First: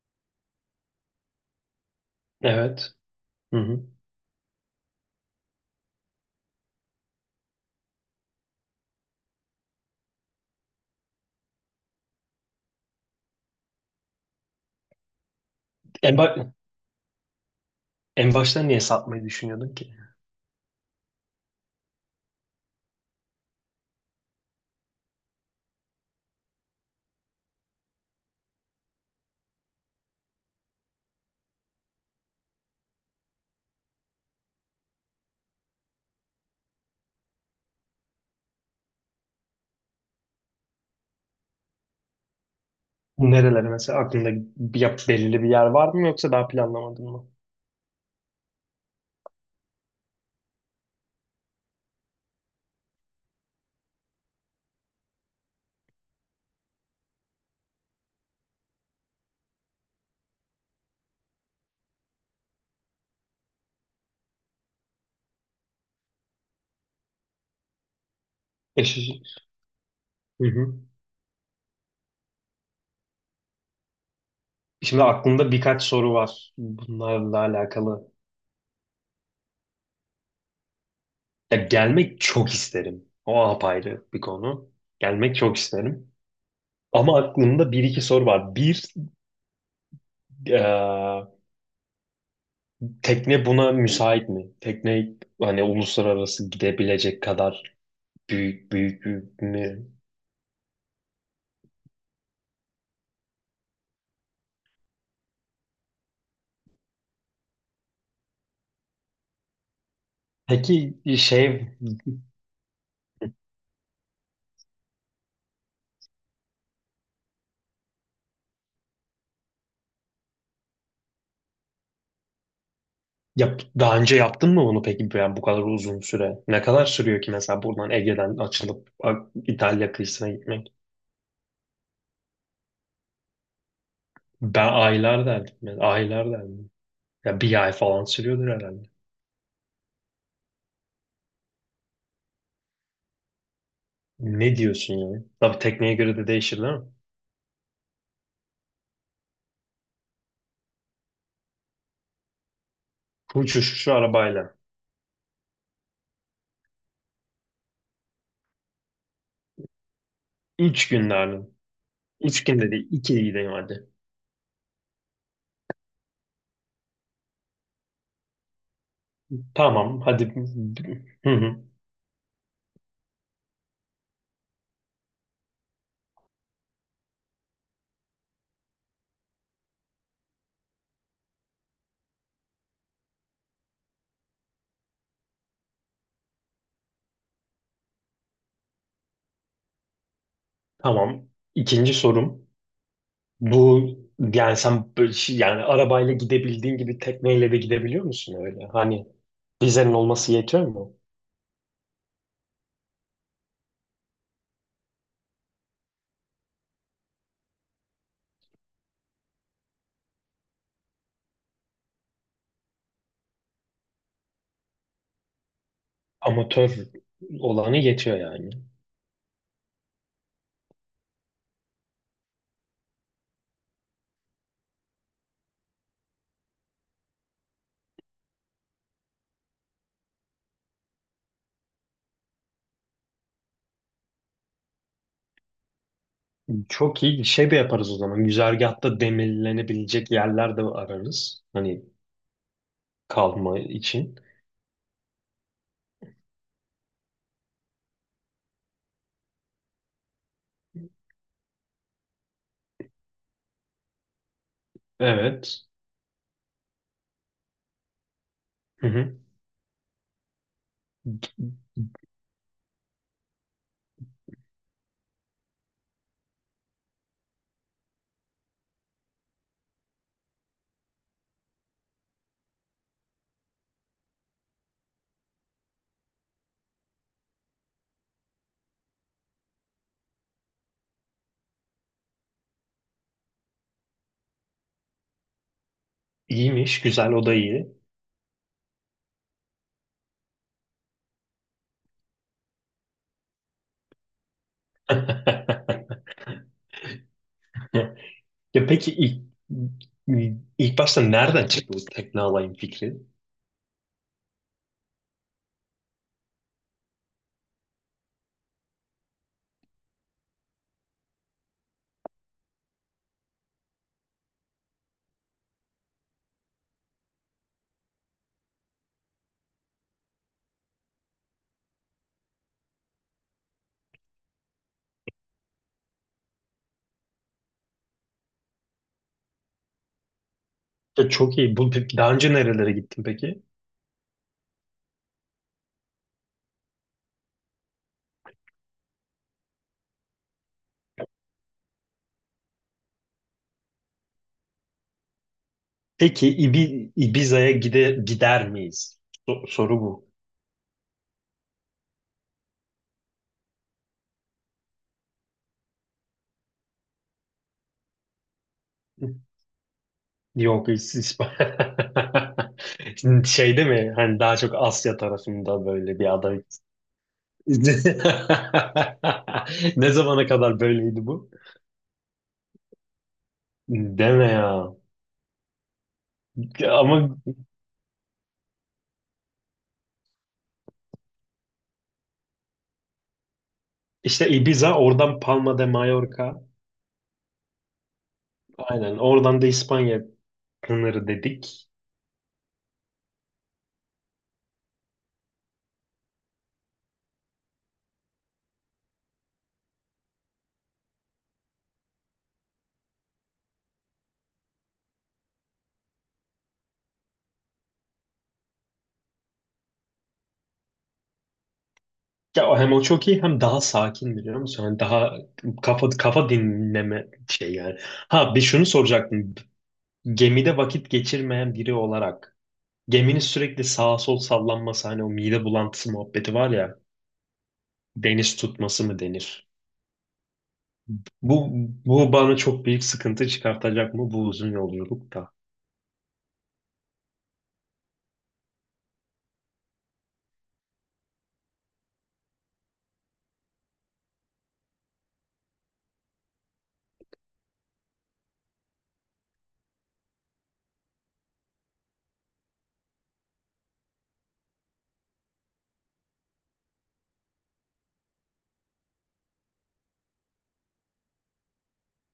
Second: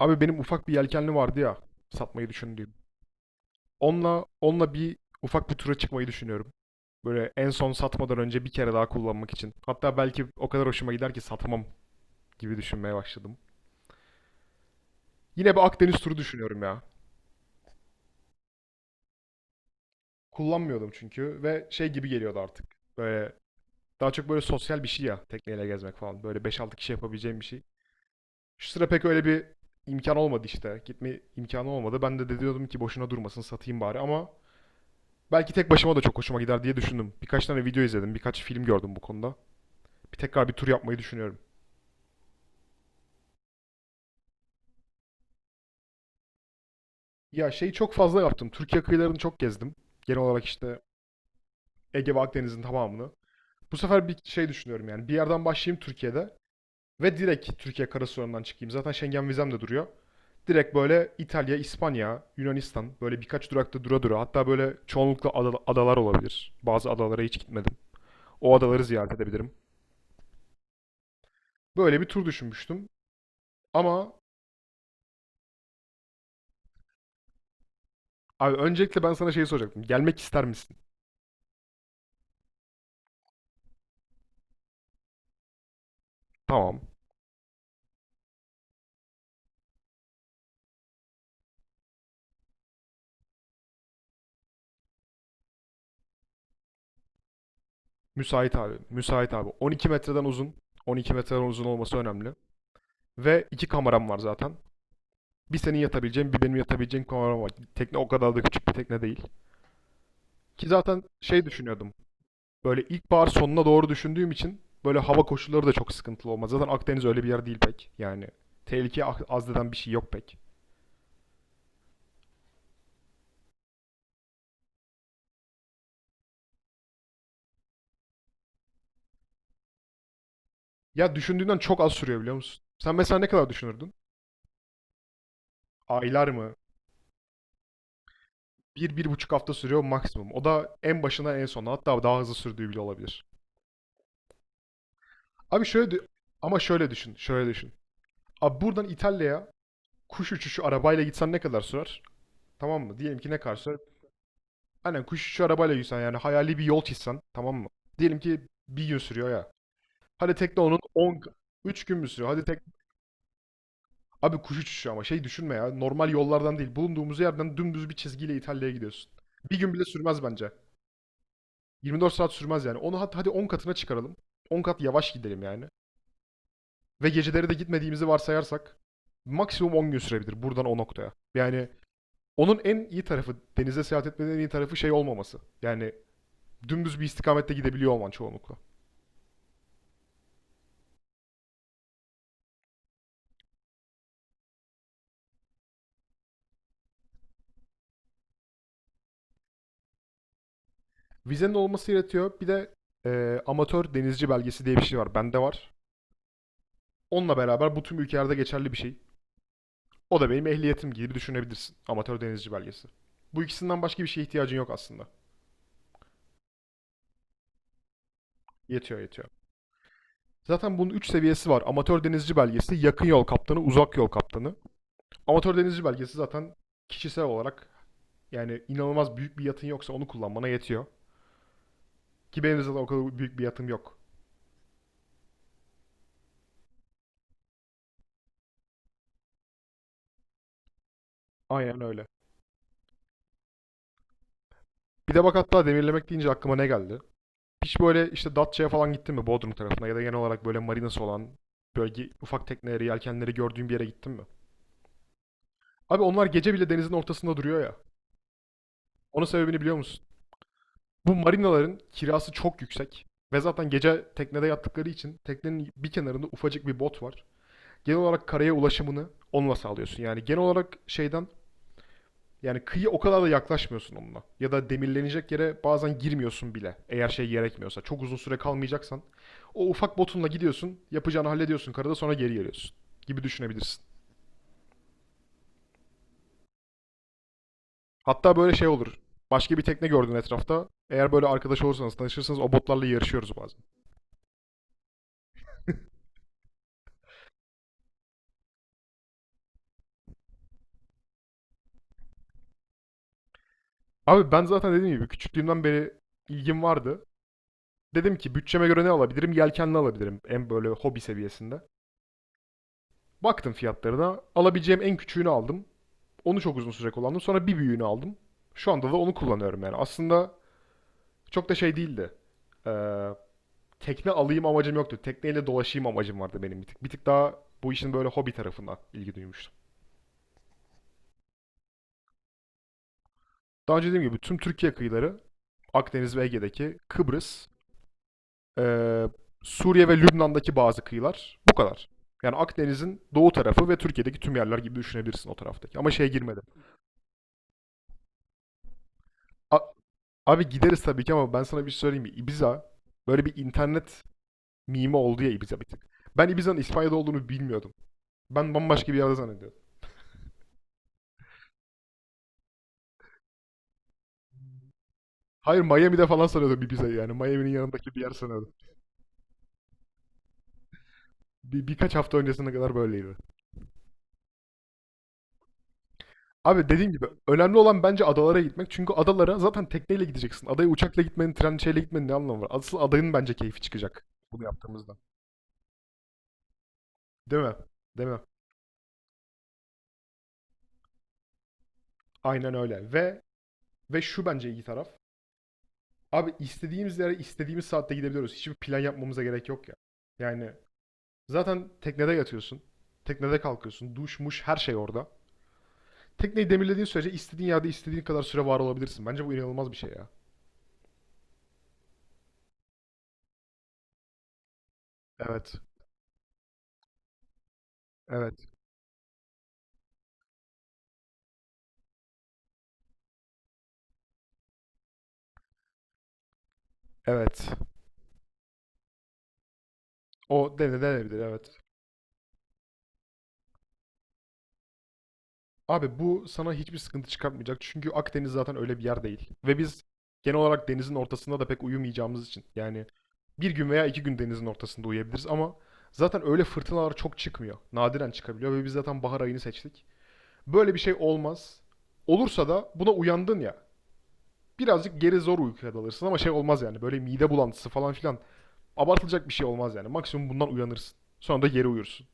Abi benim ufak bir yelkenli vardı ya satmayı düşündüğüm. Evet. Hı hı. Onunla bir ufak bir tura çıkmayı düşünüyorum. Böyle en son satmadan önce bir kere daha kullanmak için. Hatta belki o kadar hoşuma gider ki satmam gibi düşünmeye başladım. Yine bir Akdeniz turu En, ba- düşünüyorum ya. En başta niye satmayı düşünüyordun ki? Kullanmıyordum çünkü ve şey gibi geliyordu artık. Böyle daha çok böyle sosyal bir şey ya tekneyle gezmek falan. Böyle beş altı kişi yapabileceğim bir şey. Şu sıra pek öyle bir imkan olmadı işte. Gitme imkanı olmadı. Ben de diyordum ki boşuna durmasın satayım bari ama belki tek başıma da çok hoşuma gider diye düşündüm. Birkaç tane video izledim, birkaç film gördüm bu konuda. Bir tekrar bir tur yapmayı düşünüyorum. Nerelere mesela aklında belirli bir yer var mı yoksa daha planlamadın mı? Ya şeyi çok fazla yaptım. Türkiye kıyılarını çok gezdim. Genel olarak işte Ege ve Akdeniz'in tamamını. Bu sefer bir şey düşünüyorum yani. Bir yerden başlayayım Türkiye'de ve direkt Türkiye karasınırından çıkayım. Zaten Schengen vizem de duruyor. Direkt böyle İtalya, İspanya, Yunanistan böyle birkaç durakta dura dura. Hatta böyle çoğunlukla adalar olabilir. Bazı adalara hiç gitmedim. O adaları ziyaret Eşi. edebilirim. Hı hı. Böyle bir tur düşünmüştüm. Ama Şimdi aklımda birkaç soru var bunlarla alakalı. abi öncelikle ben sana şeyi soracaktım. Gelmek ister misin? Ya gelmek çok isterim. O apayrı bir konu. Gelmek çok isterim. Tamam. Ama aklımda bir iki soru var. Bir, eee, tekne buna müsait mi? Tekne hani uluslararası gidebilecek kadar Müsait abi. Müsait büyük abi. mü? 12 metreden uzun. 12 metreden uzun olması önemli. Ve iki kameram var zaten. Bir senin yatabileceğin, bir benim yatabileceğim kameram var. Tekne o kadar da küçük bir tekne değil. Ki Peki zaten şey şey düşünüyordum. Böyle ilkbahar sonuna doğru düşündüğüm için böyle hava koşulları da çok sıkıntılı olmaz. Zaten Akdeniz öyle bir yer değil pek. Yani tehlike az deden bir şey yok pek. Yap, daha önce yaptın mı bunu peki yani bu kadar uzun süre? Ne kadar sürüyor ki mesela buradan Ege'den İtalya kıyısına gitmek? Ya düşündüğünden çok az sürüyor biliyor musun? Sen mesela ne kadar düşünürdün? Ben aylar derdim. Yani Aylar aylar mı? derdim. Ya bir ay falan sürüyordur herhalde. Bir, bir buçuk hafta sürüyor maksimum. O da en başına en sona hatta daha hızlı sürdüğü bile olabilir. Ne diyorsun yani? Tabii Abi tekneye şöyle, göre de ama değişir değil mi? şöyle düşün. Abi buradan İtalya'ya kuş uçuşu arabayla gitsen ne kadar sürer? Tamam mı? Diyelim ki ne kadar Uçuş sürer? şu arabayla. Aynen kuş uçuşu arabayla gitsen yani hayali bir yol çizsen tamam mı? Diyelim ki bir gün sürüyor ya. Hadi tekne onun Üç gün 10 derdim. 3 gün mü sürüyor? Üç Hadi tek günde değil. İki gideyim hadi. abi kuş uçuşu ama şey düşünme ya. Normal yollardan değil. Bulunduğumuz yerden dümdüz bir çizgiyle İtalya'ya gidiyorsun. Bir gün bile Tamam sürmez hadi. bence. Hı hı. 24 saat sürmez yani. Onu hadi 10 katına çıkaralım. On kat yavaş gidelim yani. Ve geceleri de gitmediğimizi varsayarsak maksimum 10 gün sürebilir buradan o noktaya. Yani onun en iyi tarafı, denize seyahat etmenin en iyi tarafı şey olmaması. Yani dümdüz bir istikamette gidebiliyor olman çoğunlukla. Tamam. İkinci sorum. Bu yani sen yani arabayla gidebildiğin gibi tekneyle de gidebiliyor musun öyle? Hani vizenin olması yetiyor mu? Vizenin olması yaratıyor. Bir de amatör denizci belgesi diye bir şey var. Bende var. Onunla beraber bu tüm ülkelerde geçerli bir şey. O da benim ehliyetim gibi düşünebilirsin. Amatör denizci belgesi. Bu ikisinden başka bir şeye ihtiyacın yok aslında. Amatör olanı yetiyor yani. Yetiyor. Zaten bunun 3 seviyesi var. Amatör denizci belgesi, yakın yol kaptanı, uzak yol kaptanı. Amatör denizci belgesi zaten kişisel olarak yani inanılmaz büyük bir yatın yoksa onu kullanmana yetiyor. Ki benim zaten o kadar büyük bir yatım yok. Çok iyi şey de yaparız o zaman. Güzergahta demirlenebilecek yerler de ararız. Aynen Hani öyle. kalma için. Bir de bak hatta demirlemek deyince aklıma ne geldi? Hiç böyle işte Datça'ya falan gittin mi Bodrum tarafına ya da genel olarak böyle marinası olan bölge ufak tekneleri, yelkenleri gördüğün bir yere gittin mi? Evet. Abi onlar gece bile denizin ortasında duruyor ya. Hı hı. Onun sebebini biliyor musun? Bu marinaların kirası çok yüksek. Ve zaten gece teknede yattıkları için teknenin bir kenarında ufacık bir bot var. Genel olarak karaya ulaşımını onunla sağlıyorsun. Yani genel olarak şeyden yani kıyı o kadar da yaklaşmıyorsun onunla. Ya da demirlenecek yere bazen girmiyorsun bile. Eğer şey gerekmiyorsa. Çok uzun süre kalmayacaksan. O ufak botunla gidiyorsun. Yapacağını hallediyorsun karada sonra geri geliyorsun. Gibi düşünebilirsin. İyiymiş. Güzel. O da iyi. Hatta böyle şey olur. Başka bir tekne gördün etrafta. Eğer böyle arkadaş olursanız, tanışırsanız o botlarla yarışıyoruz bazen. Ya peki ilk başta nereden çıktı bu tekne alayım fikri? Abi ben zaten dediğim gibi küçüklüğümden beri ilgim vardı. Dedim ki bütçeme göre ne alabilirim? Yelkenli alabilirim. En böyle hobi seviyesinde. Baktım fiyatlarına. Alabileceğim en küçüğünü aldım. Onu çok uzun süre kullandım. Sonra bir büyüğünü aldım. Şu anda da onu kullanıyorum yani. Aslında çok da şey değildi. Ee, tekne alayım amacım yoktu. Tekneyle dolaşayım amacım vardı benim bir tık. Bir tık daha bu işin böyle hobi tarafına ilgi duymuştum. Ya çok iyi. Bu, peki daha önce nerelere gittin peki? Daha önce dediğim gibi tüm Türkiye kıyıları, Akdeniz ve Ege'deki Kıbrıs, Ee, Suriye ve Lübnan'daki bazı kıyılar. Bu kadar. Yani Akdeniz'in doğu tarafı ve Türkiye'deki tüm yerler gibi düşünebilirsin o taraftaki. Ama şeye Peki girmedim. Ibiza'ya gider miyiz? A- Soru bu. abi gideriz tabii ki ama ben sana bir şey söyleyeyim mi? Ibiza böyle bir internet mimi oldu ya Ibiza bir tık. Ben Ibiza'nın İspanya'da olduğunu bilmiyordum. Ben bambaşka bir yerde zannediyordum. Yok Şimdi Şeyde mi? Hani daha çok Asya Hayır tarafında böyle Miami'de bir falan ada. sanıyordum Ibiza'yı yani. Miami'nin yanındaki bir yer sanıyordum. Ne zamana kadar böyleydi bu? Birkaç hafta öncesine kadar böyleydi. Deme ya. Abi dediğim gibi Ama önemli olan bence adalara gitmek. Çünkü adalara zaten tekneyle gideceksin. Adaya uçakla gitmenin, tren şeyle gitmenin ne anlamı var? Asıl adayın bence keyfi çıkacak işte bunu Ibiza, yaptığımızda. oradan Palma de Mallorca. Değil mi? Değil mi? Aynen. Oradan da İspanya sınırı dedik. Aynen öyle. Ve şu bence iyi taraf. Abi istediğimiz yere istediğimiz saatte gidebiliyoruz. Hiçbir plan yapmamıza gerek yok ya. Yani zaten teknede yatıyorsun. Teknede kalkıyorsun. Duş, muş her şey orada. Tekneyi demirlediğin sürece istediğin yerde istediğin kadar süre var olabilirsin. Bence bu inanılmaz bir şey ya. Ya o hem o çok iyi hem daha sakin biliyor musun? Hani daha Evet. kafa dinleme şey yani. Ha bir Evet. şunu soracaktım. Gemide vakit geçirmeyen biri olarak geminin sürekli sağa sol sallanması hani o mide bulantısı muhabbeti var ya Evet. deniz tutması mı denir? O denenebilir Bu evet. Bu bana çok büyük sıkıntı çıkartacak mı bu uzun yolculukta? Abi bu sana hiçbir sıkıntı çıkartmayacak. Çünkü Akdeniz zaten öyle bir yer değil. Ve biz genel olarak denizin ortasında da pek uyumayacağımız için. Yani bir gün veya iki gün denizin ortasında uyuyabiliriz ama zaten öyle fırtınalar çok çıkmıyor. Nadiren çıkabiliyor ve biz zaten bahar ayını seçtik. Böyle bir şey olmaz. Olursa da buna uyandın ya. Birazcık geri zor uykuya dalırsın ama şey olmaz yani. Böyle mide bulantısı falan filan. Abartılacak bir şey olmaz yani. Maksimum bundan uyanırsın. Sonra da geri uyursun.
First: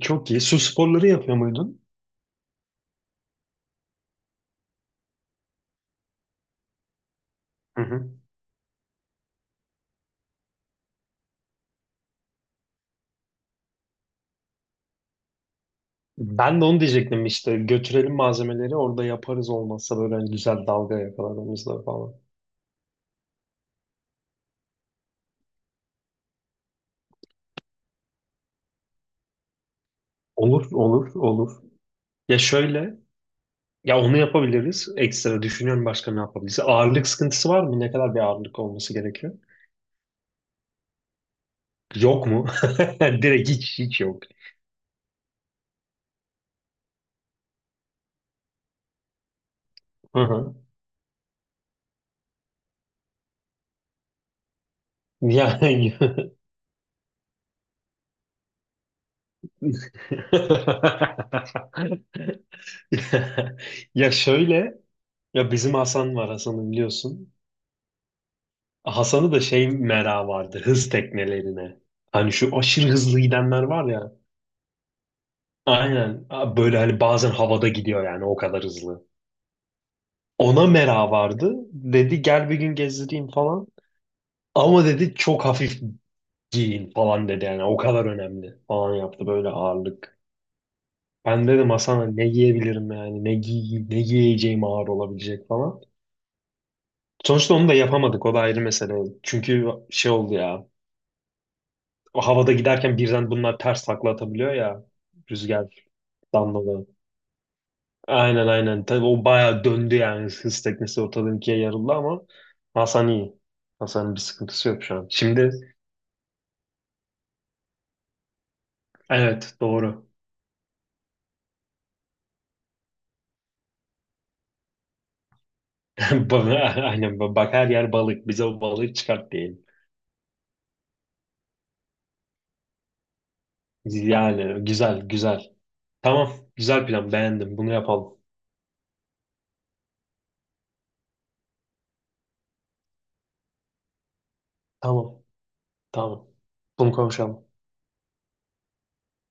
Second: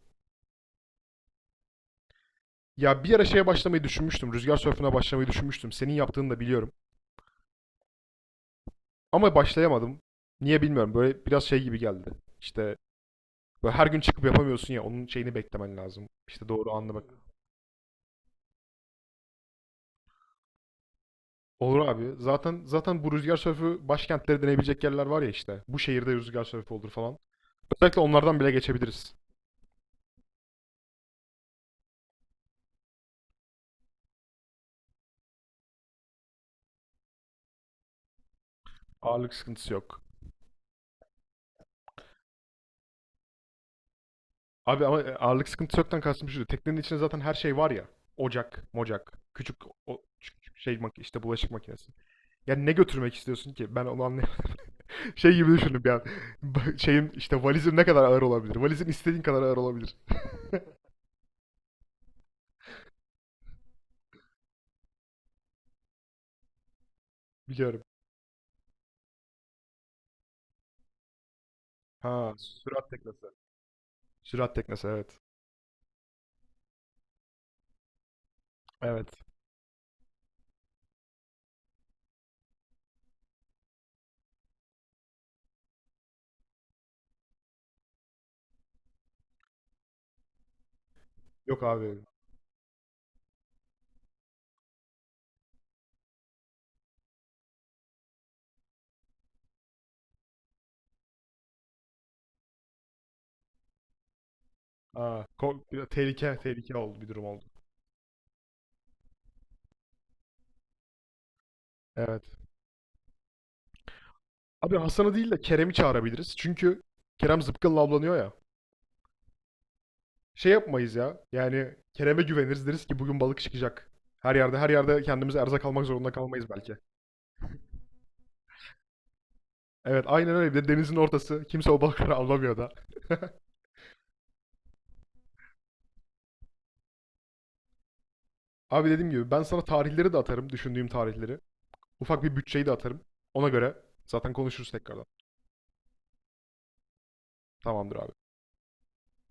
Çok iyi. Su sporları yapıyor muydun? Ya bir ara şeye başlamayı düşünmüştüm. Rüzgar sörfüne başlamayı düşünmüştüm. Senin yaptığını da biliyorum. Hı hı. Ama başlayamadım. Niye bilmiyorum. Böyle biraz şey gibi geldi. İşte böyle her gün çıkıp yapamıyorsun ya. Onun şeyini beklemen lazım. İşte Ben de doğru onu anlamak. diyecektim işte götürelim malzemeleri orada yaparız olmazsa böyle hani güzel dalga yakalarımızda Olur abi. falan. Zaten bu rüzgar sörfü başkentleri deneyebilecek yerler var ya işte. Bu şehirde rüzgar sörfü olur falan. Özellikle onlardan bile geçebiliriz. Olur, olur, olur. Ya şöyle, ya onu yapabiliriz. Ekstra düşünüyorum başka ne yapabiliriz. Ağırlık sıkıntısı var mı? Ne kadar bir ağırlık olması gerekiyor? Ağırlık sıkıntısı yok. Yok mu? Direkt hiç yok. Abi ama ağırlık sıkıntısı yoktan kastım şu. Teknenin içinde zaten her şey var ya. Ocak, mocak, küçük o, Hı hı. küçük şey işte bulaşık makinesi. Yani ne götürmek istiyorsun ki? Ben onu anlayamadım. Şey gibi düşündüm ya. Yani Şeyim işte valizim ne kadar ağır olabilir? Valizim istediğin kadar ağır olabilir. ya şöyle, ya bizim Hasan var, Hasan'ı biliyorsun. Biliyorum. Hasan'ı da şey, merak vardı hız teknelerine. Hani Ha, şu aşırı sürat hızlı teknesi. gidenler var ya. Sürat teknesi evet. Aynen. Böyle hani bazen havada gidiyor yani o kadar hızlı. Evet. Ona mera vardı. Dedi gel bir gün gezdireyim falan. Ama dedi çok hafif giyin falan dedi yani o kadar önemli falan yaptı böyle ağırlık. Ben Yok dedim abi. Hasan'a ne giyebilirim yani ne giyeceğim ağır olabilecek falan. Sonuçta onu da yapamadık o da ayrı mesele. Çünkü şey oldu ya o havada giderken birden bunlar ters takla atabiliyor ya Aa, bir de rüzgardan tehlike dolayı. oldu, bir durum oldu. Aynen tabii o bayağı döndü yani hız teknesi ortadan ikiye yarıldı ama Evet. Hasan iyi. Hasan'ın bir sıkıntısı Abi yok şu an. Hasan'ı değil de Şimdi Kerem'i çağırabiliriz. Çünkü Kerem zıpkınla avlanıyor ya. evet doğru. Şey yapmayız ya. Yani Kerem'e güveniriz deriz ki bugün balık çıkacak. Her yerde kendimize erzak almak zorunda kalmayız Ba- belki. Aynen, bak her yer balık. Bize o balığı çıkart diyelim. Evet aynen öyle. Bir de denizin ortası. Kimse o balıkları avlamıyor da. Yani güzel güzel. Tamam güzel plan, beğendim. Bunu yapalım. Abi dediğim gibi ben sana tarihleri de atarım. Düşündüğüm tarihleri. Ufak bir bütçeyi de atarım. Ona göre zaten konuşuruz tekrardan. Tamam tamam. Bunu konuşalım. Tamamdır abi.